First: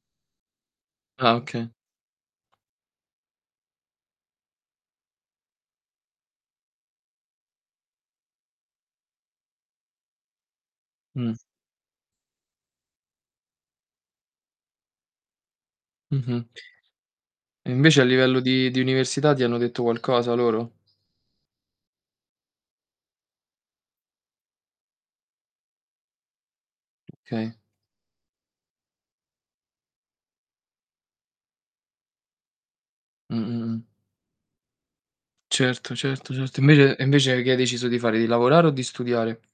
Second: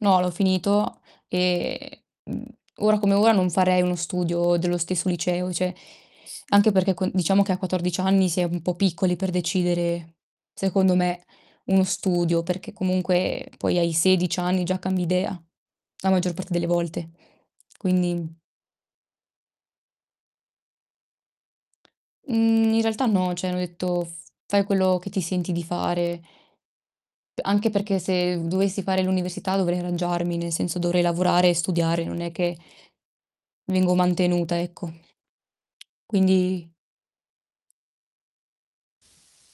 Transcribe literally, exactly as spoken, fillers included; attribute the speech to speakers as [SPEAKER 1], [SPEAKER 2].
[SPEAKER 1] No, l'ho finito,
[SPEAKER 2] Ah, oka
[SPEAKER 1] e mhmm, ora come ora non farei uno studio dello stesso liceo, ceh, anche perché con diciamo che a quattordici anni si è un po' piccoli per decidere, secondo me,
[SPEAKER 2] Mh.
[SPEAKER 1] uno studio, perché comunque, poi, ai sedici anni già cambi idea, la maggior
[SPEAKER 2] Mh-mh.
[SPEAKER 1] parte delle volte.
[SPEAKER 2] E invece a
[SPEAKER 1] Quindi
[SPEAKER 2] livello di di università ti hanno detto qualcosa loro?
[SPEAKER 1] Mhmm, in realtà no, cioè, hanno detto: "F fai quello che ti senti di fare."
[SPEAKER 2] Okay.
[SPEAKER 1] Anche perché se v dovessi fare l'università dovrei arrangiarmi, nel senso dovrei lavorare e studiare, non è che
[SPEAKER 2] Mh. Mh. Mh.
[SPEAKER 1] vengo mantenuta, ecco.
[SPEAKER 2] Certo, certo, certo. E
[SPEAKER 1] Quindi
[SPEAKER 2] invece e invece che hai deciso di fare, di lavorare o di studiare?